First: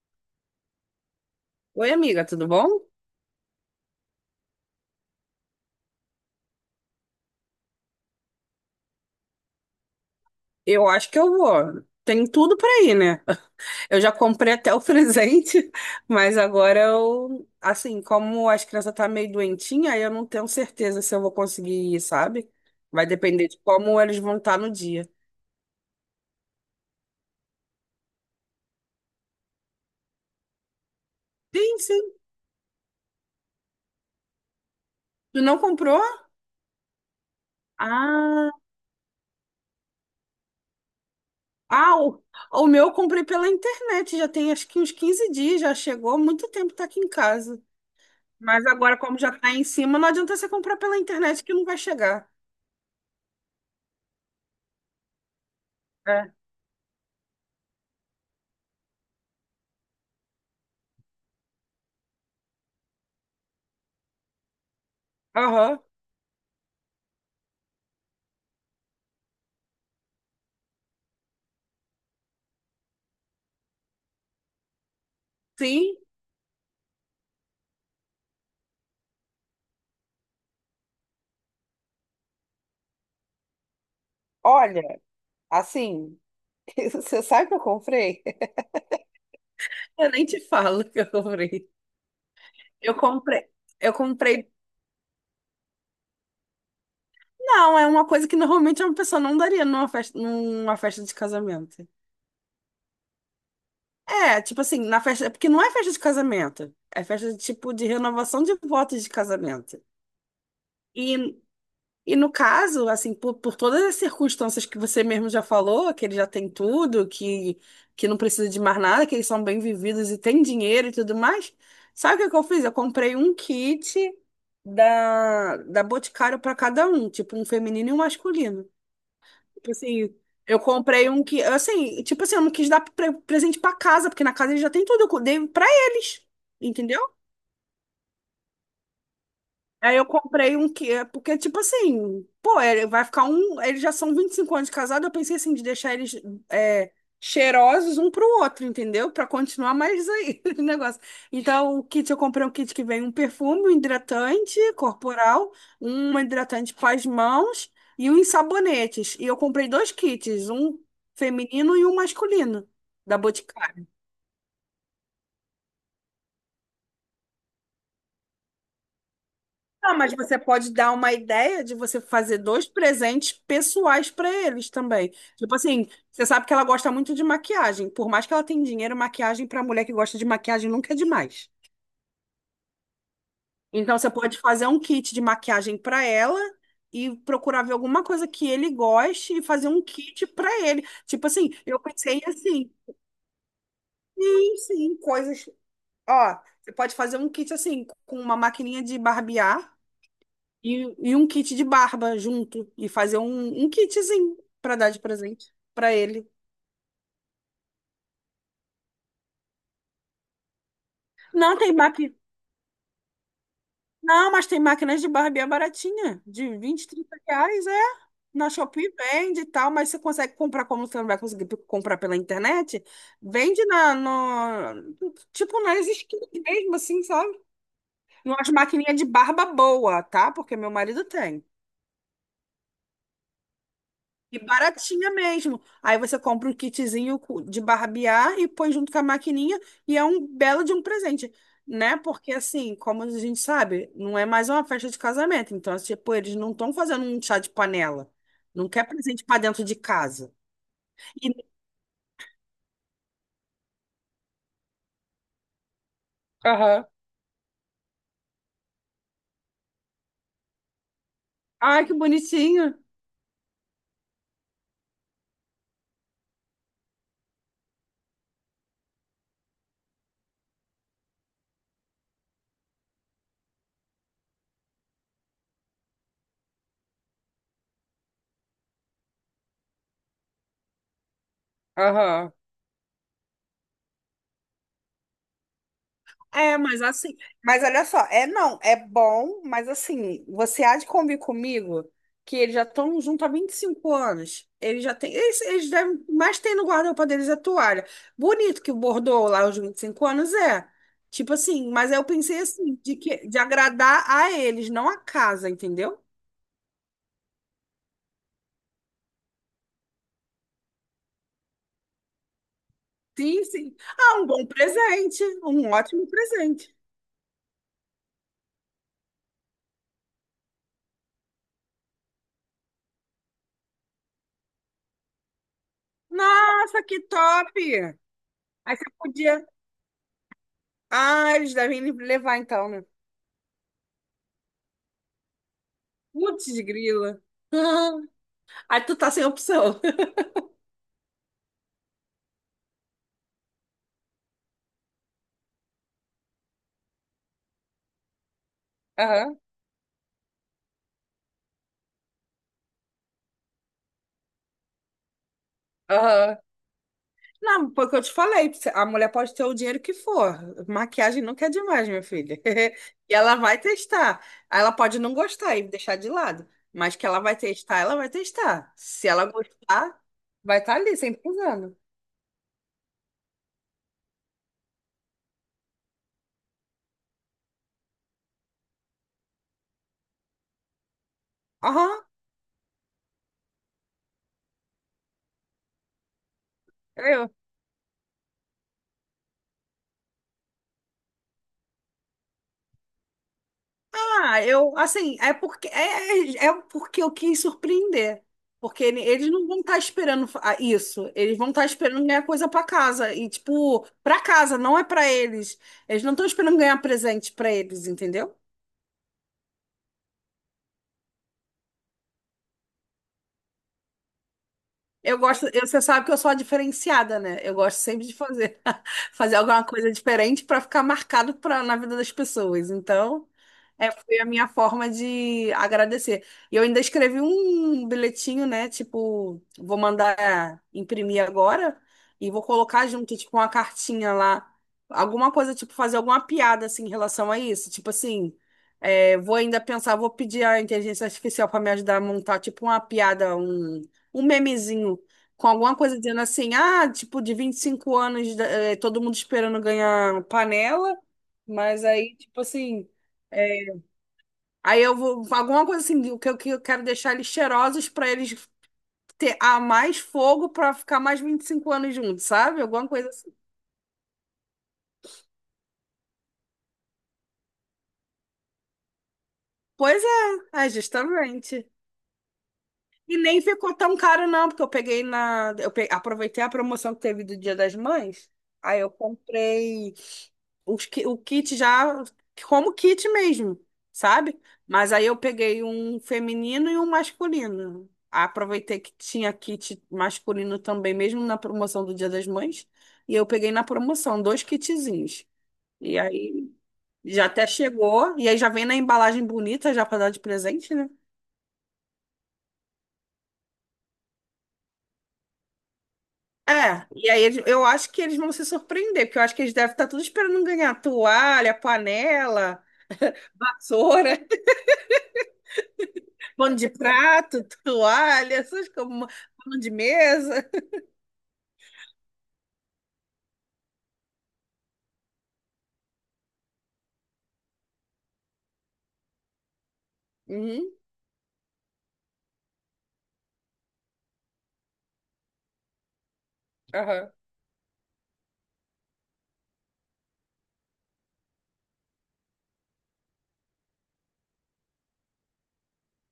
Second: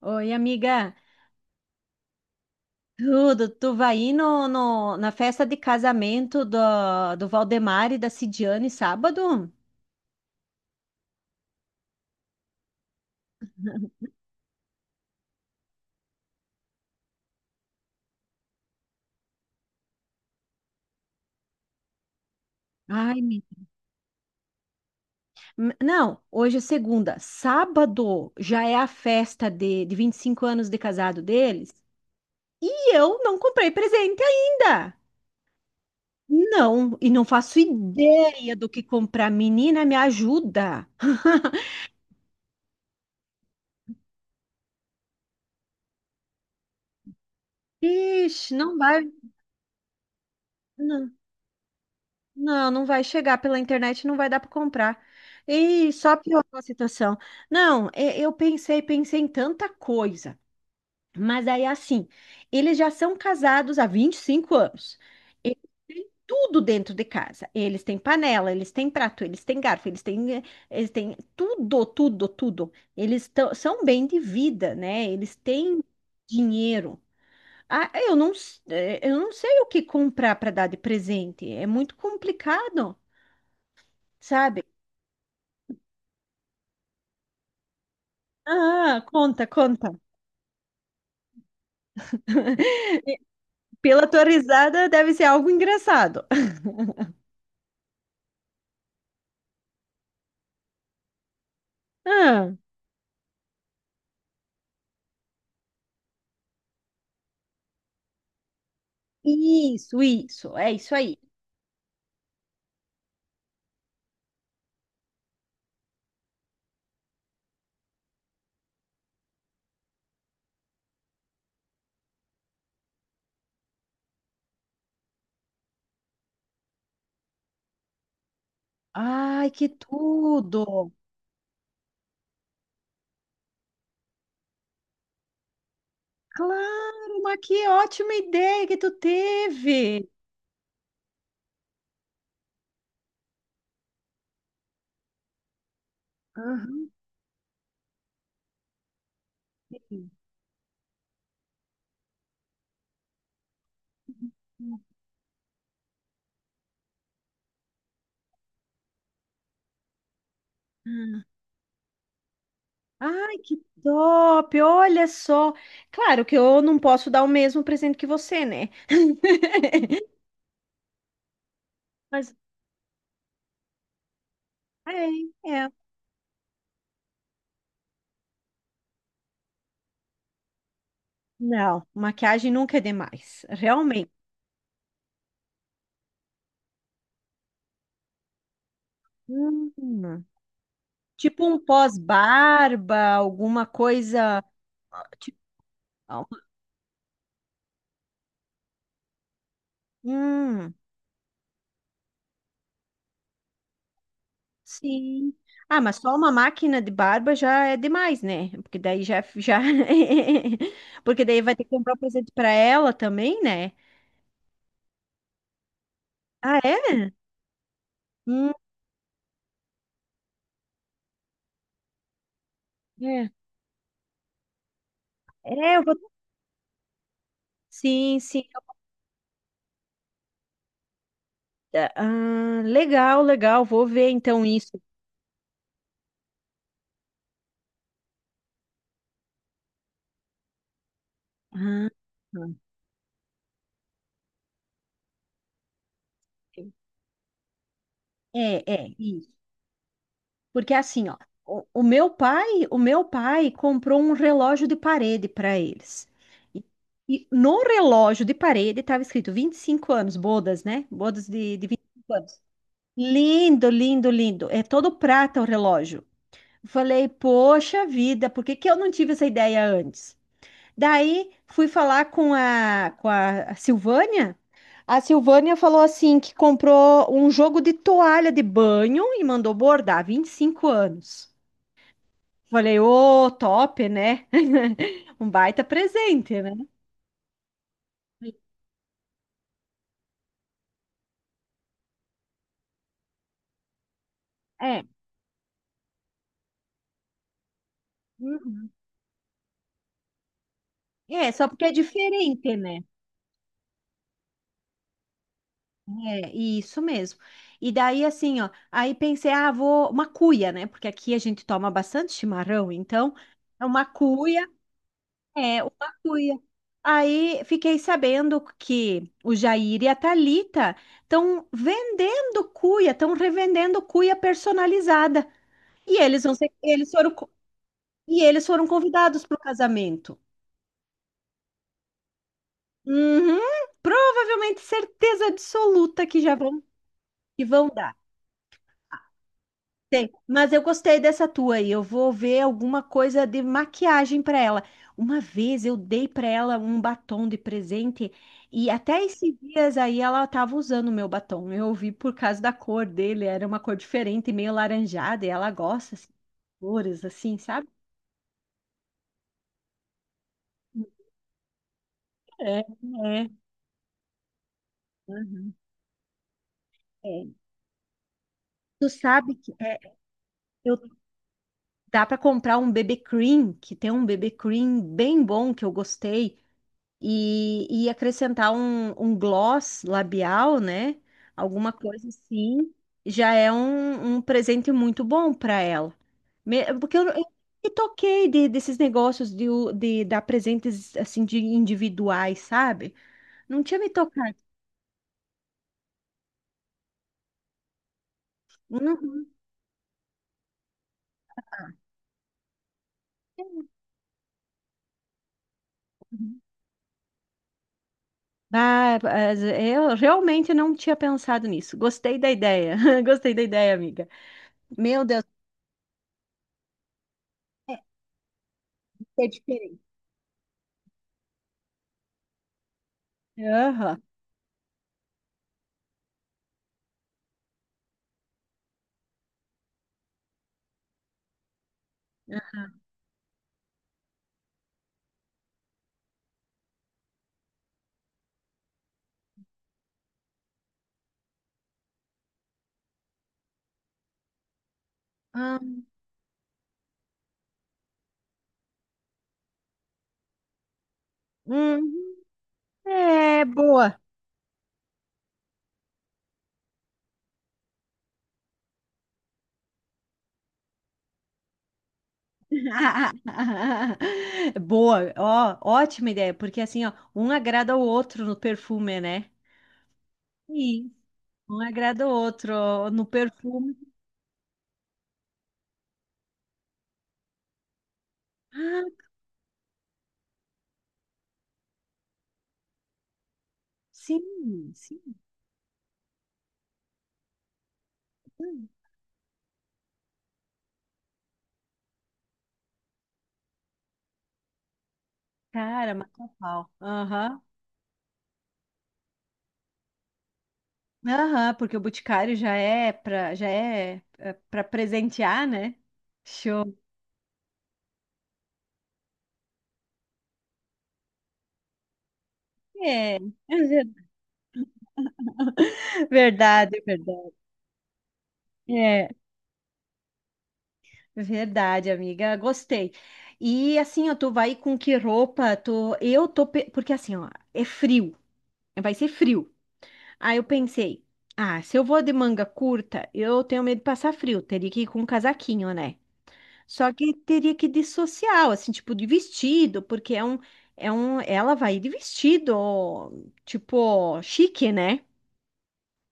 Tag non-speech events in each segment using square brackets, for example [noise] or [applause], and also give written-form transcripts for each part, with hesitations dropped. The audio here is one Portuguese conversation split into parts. Oi, amiga. Oi, amiga, tudo bom? Tudo, tu vai ir na festa de casamento do Valdemar e da Cidiane sábado? Eu acho que eu vou. Tem tudo pra ir, né? [laughs] Eu já comprei até o [laughs] presente, mas agora eu, assim, como as crianças tá meio doentinha, aí eu não tenho certeza se eu vou conseguir ir, sabe? Vai Ai, me- depender de como eles vão estar no dia. Não, hoje é segunda. Sábado já é a festa de 25 anos de casado deles. Sim, sim. E eu não comprei presente ainda. Tu não comprou? Não, e não faço Ah, ideia do que comprar. Menina, me ajuda. [laughs] ah, o meu eu comprei pela internet, já tem acho que uns 15 dias, já chegou, há muito tempo tá aqui em casa. Ixi, Mas não agora, vai. como já tá em cima, não adianta você comprar pela Não. internet que não vai chegar. Não, não vai chegar pela internet, não vai dar para comprar. E só É. piorou a situação. Não, eu pensei em tanta coisa. Mas aí, assim, eles já são casados há 25 anos. Eles Aham. têm tudo dentro de casa. Eles têm panela, eles têm prato, eles têm garfo, eles têm, eles têm tudo, tudo, tudo. São bem de vida, né? Eles têm Sim. dinheiro. Ah, eu eu não sei o que comprar para dar de presente. É muito complicado sabe? Olha, assim, [laughs] você sabe o que eu comprei? Ah, conta, conta. Eu nem te falo o que eu comprei. Eu [laughs] comprei. Eu Pela tua comprei. risada, deve ser algo engraçado. [laughs] Não, é uma coisa que normalmente uma pessoa não daria numa festa de casamento. Ah, É, tipo assim, na festa. É porque não é festa de casamento. É festa de tipo de renovação de votos de casamento. isso, é isso aí. E E no caso, assim, por todas as circunstâncias que você mesmo já falou, que ele já tem tudo, que não precisa de mais nada, que eles são bem vividos e têm dinheiro e tudo mais, sabe o que que eu fiz? Eu comprei um kit da Boticário para cada um, tipo um feminino e um masculino. Ai, que Tipo assim, eu tudo! comprei um que, assim, tipo assim, eu não quis dar presente para casa, porque na casa eles já têm tudo, eu dei para eles, entendeu? Claro, mas que ótima ideia que tu Aí eu teve! comprei um que, é, porque, tipo assim, pô, ele vai ficar um. Eles já são 25 anos de casado, eu pensei assim, de deixar eles Aham. é, cheirosos um pro outro, entendeu? Pra continuar mais aí [laughs] o negócio. Então, o kit, eu comprei um kit que vem um perfume, um hidratante corporal, um hidratante para as mãos e uns sabonetes. E eu comprei dois kits, um Ah, feminino e um masculino, da ai, que Boticário. top! Olha só. Claro que eu não posso dar o mesmo presente que você, né? Ah, mas [laughs] você pode dar uma ideia de você Mas fazer dois presentes pessoais para eles também. é, Tipo é. assim, você sabe que ela gosta muito de maquiagem. Por mais que ela tenha dinheiro, maquiagem para mulher que gosta de maquiagem nunca é demais. Não, maquiagem nunca é demais, Então realmente. você pode fazer um kit de maquiagem para ela e procurar ver alguma coisa que ele goste e fazer um Hum. kit para ele. Tipo Tipo assim, um eu pensei assim, pós-barba, alguma coisa. sim, sim, Tipo, coisas. Ó, você pode fazer um kit assim com uma maquininha de barbear hum, E, e um kit de barba junto. E fazer um kitzinho pra dar de sim. presente Ah, pra mas só ele. uma máquina de barba já é demais, né? Porque [laughs] Porque daí vai Não, ter que tem comprar um máquina. presente pra ela também, né? Não, mas tem máquinas de barbear baratinha, de Ah, 20 é? 30 reais, é. Na Hum, Shopee vende e tal, mas você consegue comprar como você não vai conseguir comprar pela internet? é. Vende na, no, tipo É, eu nas vou... esquinas mesmo, assim, sabe? Sim, sim. Umas maquininhas de barba boa, tá? Porque meu marido tem. Ah, legal, legal. Vou ver E então isso. baratinha mesmo. Aí você compra um kitzinho de barbear e põe junto com a maquininha e é um belo de um presente, Ah, né? Porque tá. assim, como a gente sabe, não é mais uma festa de casamento. Então, assim, tipo, eles não estão fazendo um chá de panela. É, Não quer é. presente Isso. para dentro de casa. Porque assim, ó, E... o meu pai, o meu pai comprou um relógio de parede para eles. E, Aham. e no relógio de parede estava escrito 25 anos, bodas, né? Bodas de vinte Ai, e que cinco anos. bonitinho. Lindo, lindo, lindo. É todo prata o relógio. Falei, poxa vida, por que que eu não tive essa ideia antes? Daí fui falar com a Silvânia. A Silvânia falou assim que comprou um jogo de toalha de banho e mandou bordar 25 anos. Aham. Falei, ô, top, né? [laughs] Um baita presente, né? É, mas assim, mas olha só, é não, é bom, mas assim, você há de convir comigo que eles já estão junto há 25 anos. Eles É. já têm, eles devem, mais tem no guarda-roupa deles é toalha. Bonito Uhum. que o bordou lá os 25 anos, é. É, Tipo só porque assim, é mas eu pensei diferente, assim, né? de que de agradar a eles, não a casa, entendeu? É, isso mesmo. E daí, assim, ó, aí pensei, ah, vou uma cuia, né? Porque aqui a gente toma bastante chimarrão, então Sim, é sim. uma Ah, um cuia, bom presente, é um uma ótimo cuia. presente. Aí fiquei sabendo que o Jair e a Thalita estão vendendo cuia, estão revendendo cuia personalizada. E eles vão ser, Nossa, eles que foram, top! E eles foram Aí você convidados para o podia. casamento. Ah, eles devem levar então, né? Uhum, provavelmente certeza absoluta que já Putz, vão, grila. que vão dar. [laughs] Aí tu tá sem opção. Mas eu gostei dessa tua aí. Eu vou ver alguma coisa de maquiagem para ela. Uma vez eu dei para ela um batom de presente e até esses Aham, dias aí ela estava usando o meu batom. Eu vi por causa da cor dele, era uma cor diferente, meio laranjada, e ela gosta assim, aham. de cores assim, sabe? Não, porque eu te falei, a mulher pode ter o dinheiro que for. Maquiagem nunca é demais, minha filha. É, [laughs] E é. ela vai testar. Ela pode não Uhum, gostar e deixar de lado. Mas que ela é. vai testar, ela vai testar. Tu Se ela sabe que é, gostar, vai estar eu ali, sempre usando. Dá para comprar um BB Cream, que tem um BB Cream bem bom que eu gostei, e acrescentar um gloss labial, né? Alguma Aham. coisa assim, já é um presente muito bom para ela. Porque eu me toquei desses negócios de dar presentes assim de individuais, sabe? Não tinha me tocado. Ah, eu, assim, é porque é, é é porque eu quis surpreender. Porque Uhum. eles não vão estar esperando isso. Eles vão estar esperando ganhar coisa para casa. E, tipo, para casa, não é para eles. Eles não estão esperando ganhar presente para eles, entendeu? Ah, mas eu realmente não tinha pensado nisso. Gostei da ideia. [laughs] Gostei da ideia, amiga. Meu Eu Deus. gosto, você sabe que eu sou a diferenciada, né? Eu gosto sempre de fazer, [laughs] Que é fazer alguma diferente. coisa diferente para ficar marcado na vida das pessoas. Então, Aham. foi a minha forma de agradecer. E eu ainda escrevi um bilhetinho, né? Tipo, vou mandar imprimir agora e vou colocar junto, tipo, uma cartinha lá. Alguma coisa, tipo, fazer alguma piada, assim, em relação a isso. Tipo assim, é, vou ainda pensar, vou pedir a inteligência artificial para me ajudar a montar, tipo, uma piada, um memezinho com Ah, alguma coisa dizendo assim, ah, tipo, de 25 anos, todo mundo esperando ganhar panela, mas uhum. aí, tipo assim, É, eh, boa. aí eu vou, alguma coisa assim, o que eu quero deixar eles cheirosos para eles ter a mais fogo para ficar mais 25 anos juntos, sabe? Alguma coisa assim. [laughs] Boa, ó, ótima ideia, porque assim, ó, um agrada o outro no perfume, né? Pois é, é Sim. justamente. Um agrada o outro ó, no E nem ficou perfume. tão caro não, porque eu peguei aproveitei a promoção que teve do Dia das Mães. Aí eu Ah, comprei o kit já como kit mesmo, sabe? sim, Mas sim. aí eu peguei um feminino e um masculino. Sim. Aproveitei que tinha kit masculino também, mesmo na promoção do Dia das Mães, e eu peguei na promoção dois kitzinhos. Cara, E matou aí pau. já Aham. até chegou, e aí já vem na embalagem bonita já para dar de presente, né? Aham, porque o Boticário já é pra, pra presentear, né? Show. É, e aí eu acho que eles vão se surpreender, porque eu acho que eles devem estar tudo esperando ganhar toalha, panela, É. [laughs] vassoura. Pano de Verdade, verdade. prato, [laughs] toalha, essas como É. pano de mesa. Verdade, amiga, gostei. E assim, ó, tu vai com que roupa? Tu... Porque assim, ó, é frio, vai ser frio. Aí eu Uhum, pensei, ah, se eu vou de manga curta, eu tenho medo de passar frio, teria que ir com um casaquinho, né? Só aham. que teria que ir de social, assim, tipo de vestido, porque é um. É um... Ela vai de vestido, tipo, chique, né?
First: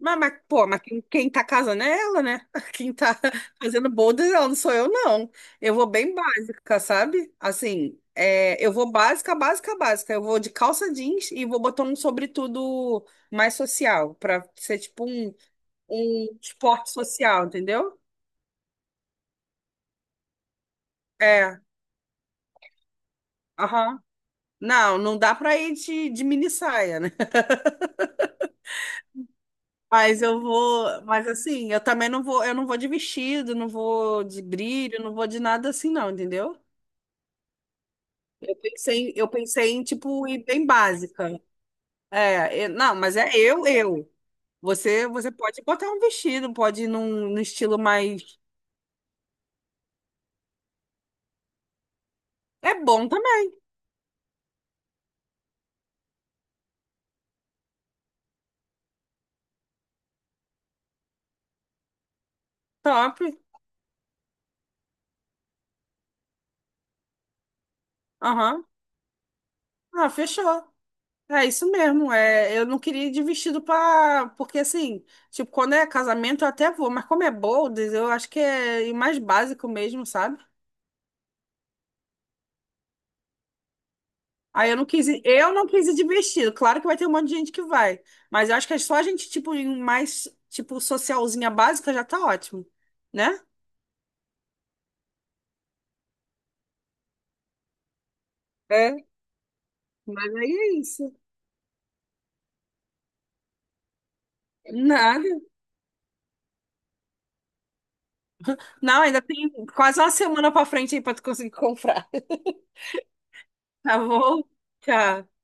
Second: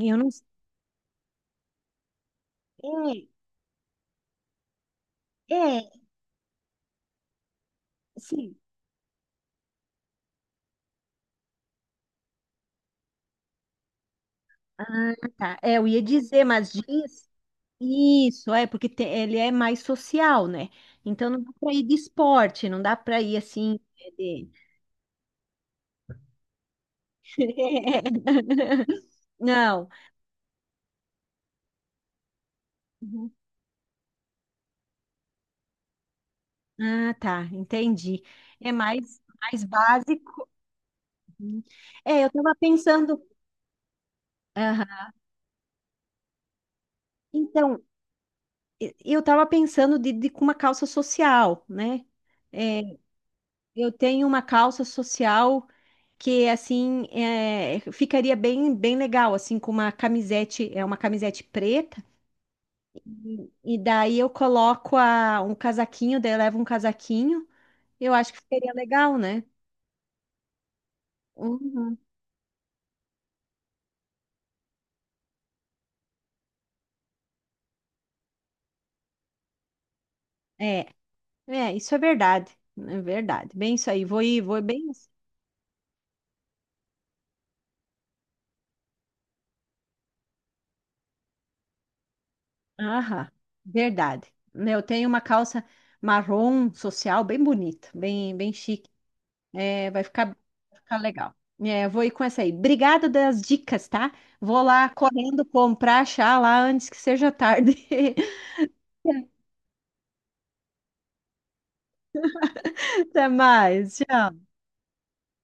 E eu não Pô, mas quem tá casando é ela, né? [laughs] Quem tá sei. fazendo bodas, é ela não sou eu, não. É, Eu vou é, bem básica, sabe? Assim, sim. é, eu vou básica, básica, básica. Eu vou de calça jeans e vou botar um sobretudo mais social, pra ser tipo Ah, um, tá. É, eu ia um dizer, mas esporte diz. social, entendeu? Isso, é, porque ele é mais social, né? Então não dá É, para ir de esporte, não dá para ir assim. aham. de- Não, não dá pra ir de mini saia. [laughs] Não. Mas eu vou, mas assim, eu também não vou, eu não vou de Uhum. vestido, não vou de brilho, não vou de nada assim, não, entendeu? Ah, tá, entendi. Eu É pensei, mais, eu mais pensei em tipo ir básico. bem básica. Uhum. É, eu estava É, eu- não, mas pensando. é eu, eu. Aham. Você pode botar um vestido, pode ir num estilo Então, mais. Eu estava pensando de com uma calça social, né? É É, bom também, eu tenho uma calça social que assim é, ficaria bem legal assim com uma camisete é uma camisete preta. top. E daí eu coloco um casaquinho, daí eu levo um casaquinho. Eu acho que Aham. ficaria legal, né? Ah, fechou. É isso Uhum. mesmo. É, eu não queria ir de vestido para, porque assim, tipo, quando é casamento eu até vou, mas como é bold, eu acho que é ir mais básico mesmo, sabe? É, é, isso é verdade. É verdade. Bem isso aí. Vou ir, vou Aí eu não bem. quis Assim. ir, eu não quis ir de vestido. Claro que vai ter um monte de gente que vai, mas eu acho que é só a gente tipo em mais tipo socialzinha básica já tá ótimo, Aham, né? verdade. Né, eu tenho uma calça marrom social bem bonita, bem, bem chique. É. É, Mas aí vai é ficar isso. legal. É, eu vou ir com essa aí. Obrigada das dicas, tá? Vou lá Nada. correndo comprar, achar lá antes que seja tarde. Não, ainda [laughs] tem quase uma semana pra frente aí pra tu conseguir comprar. [laughs] Até mais. Tá bom? Tchau. Tchau.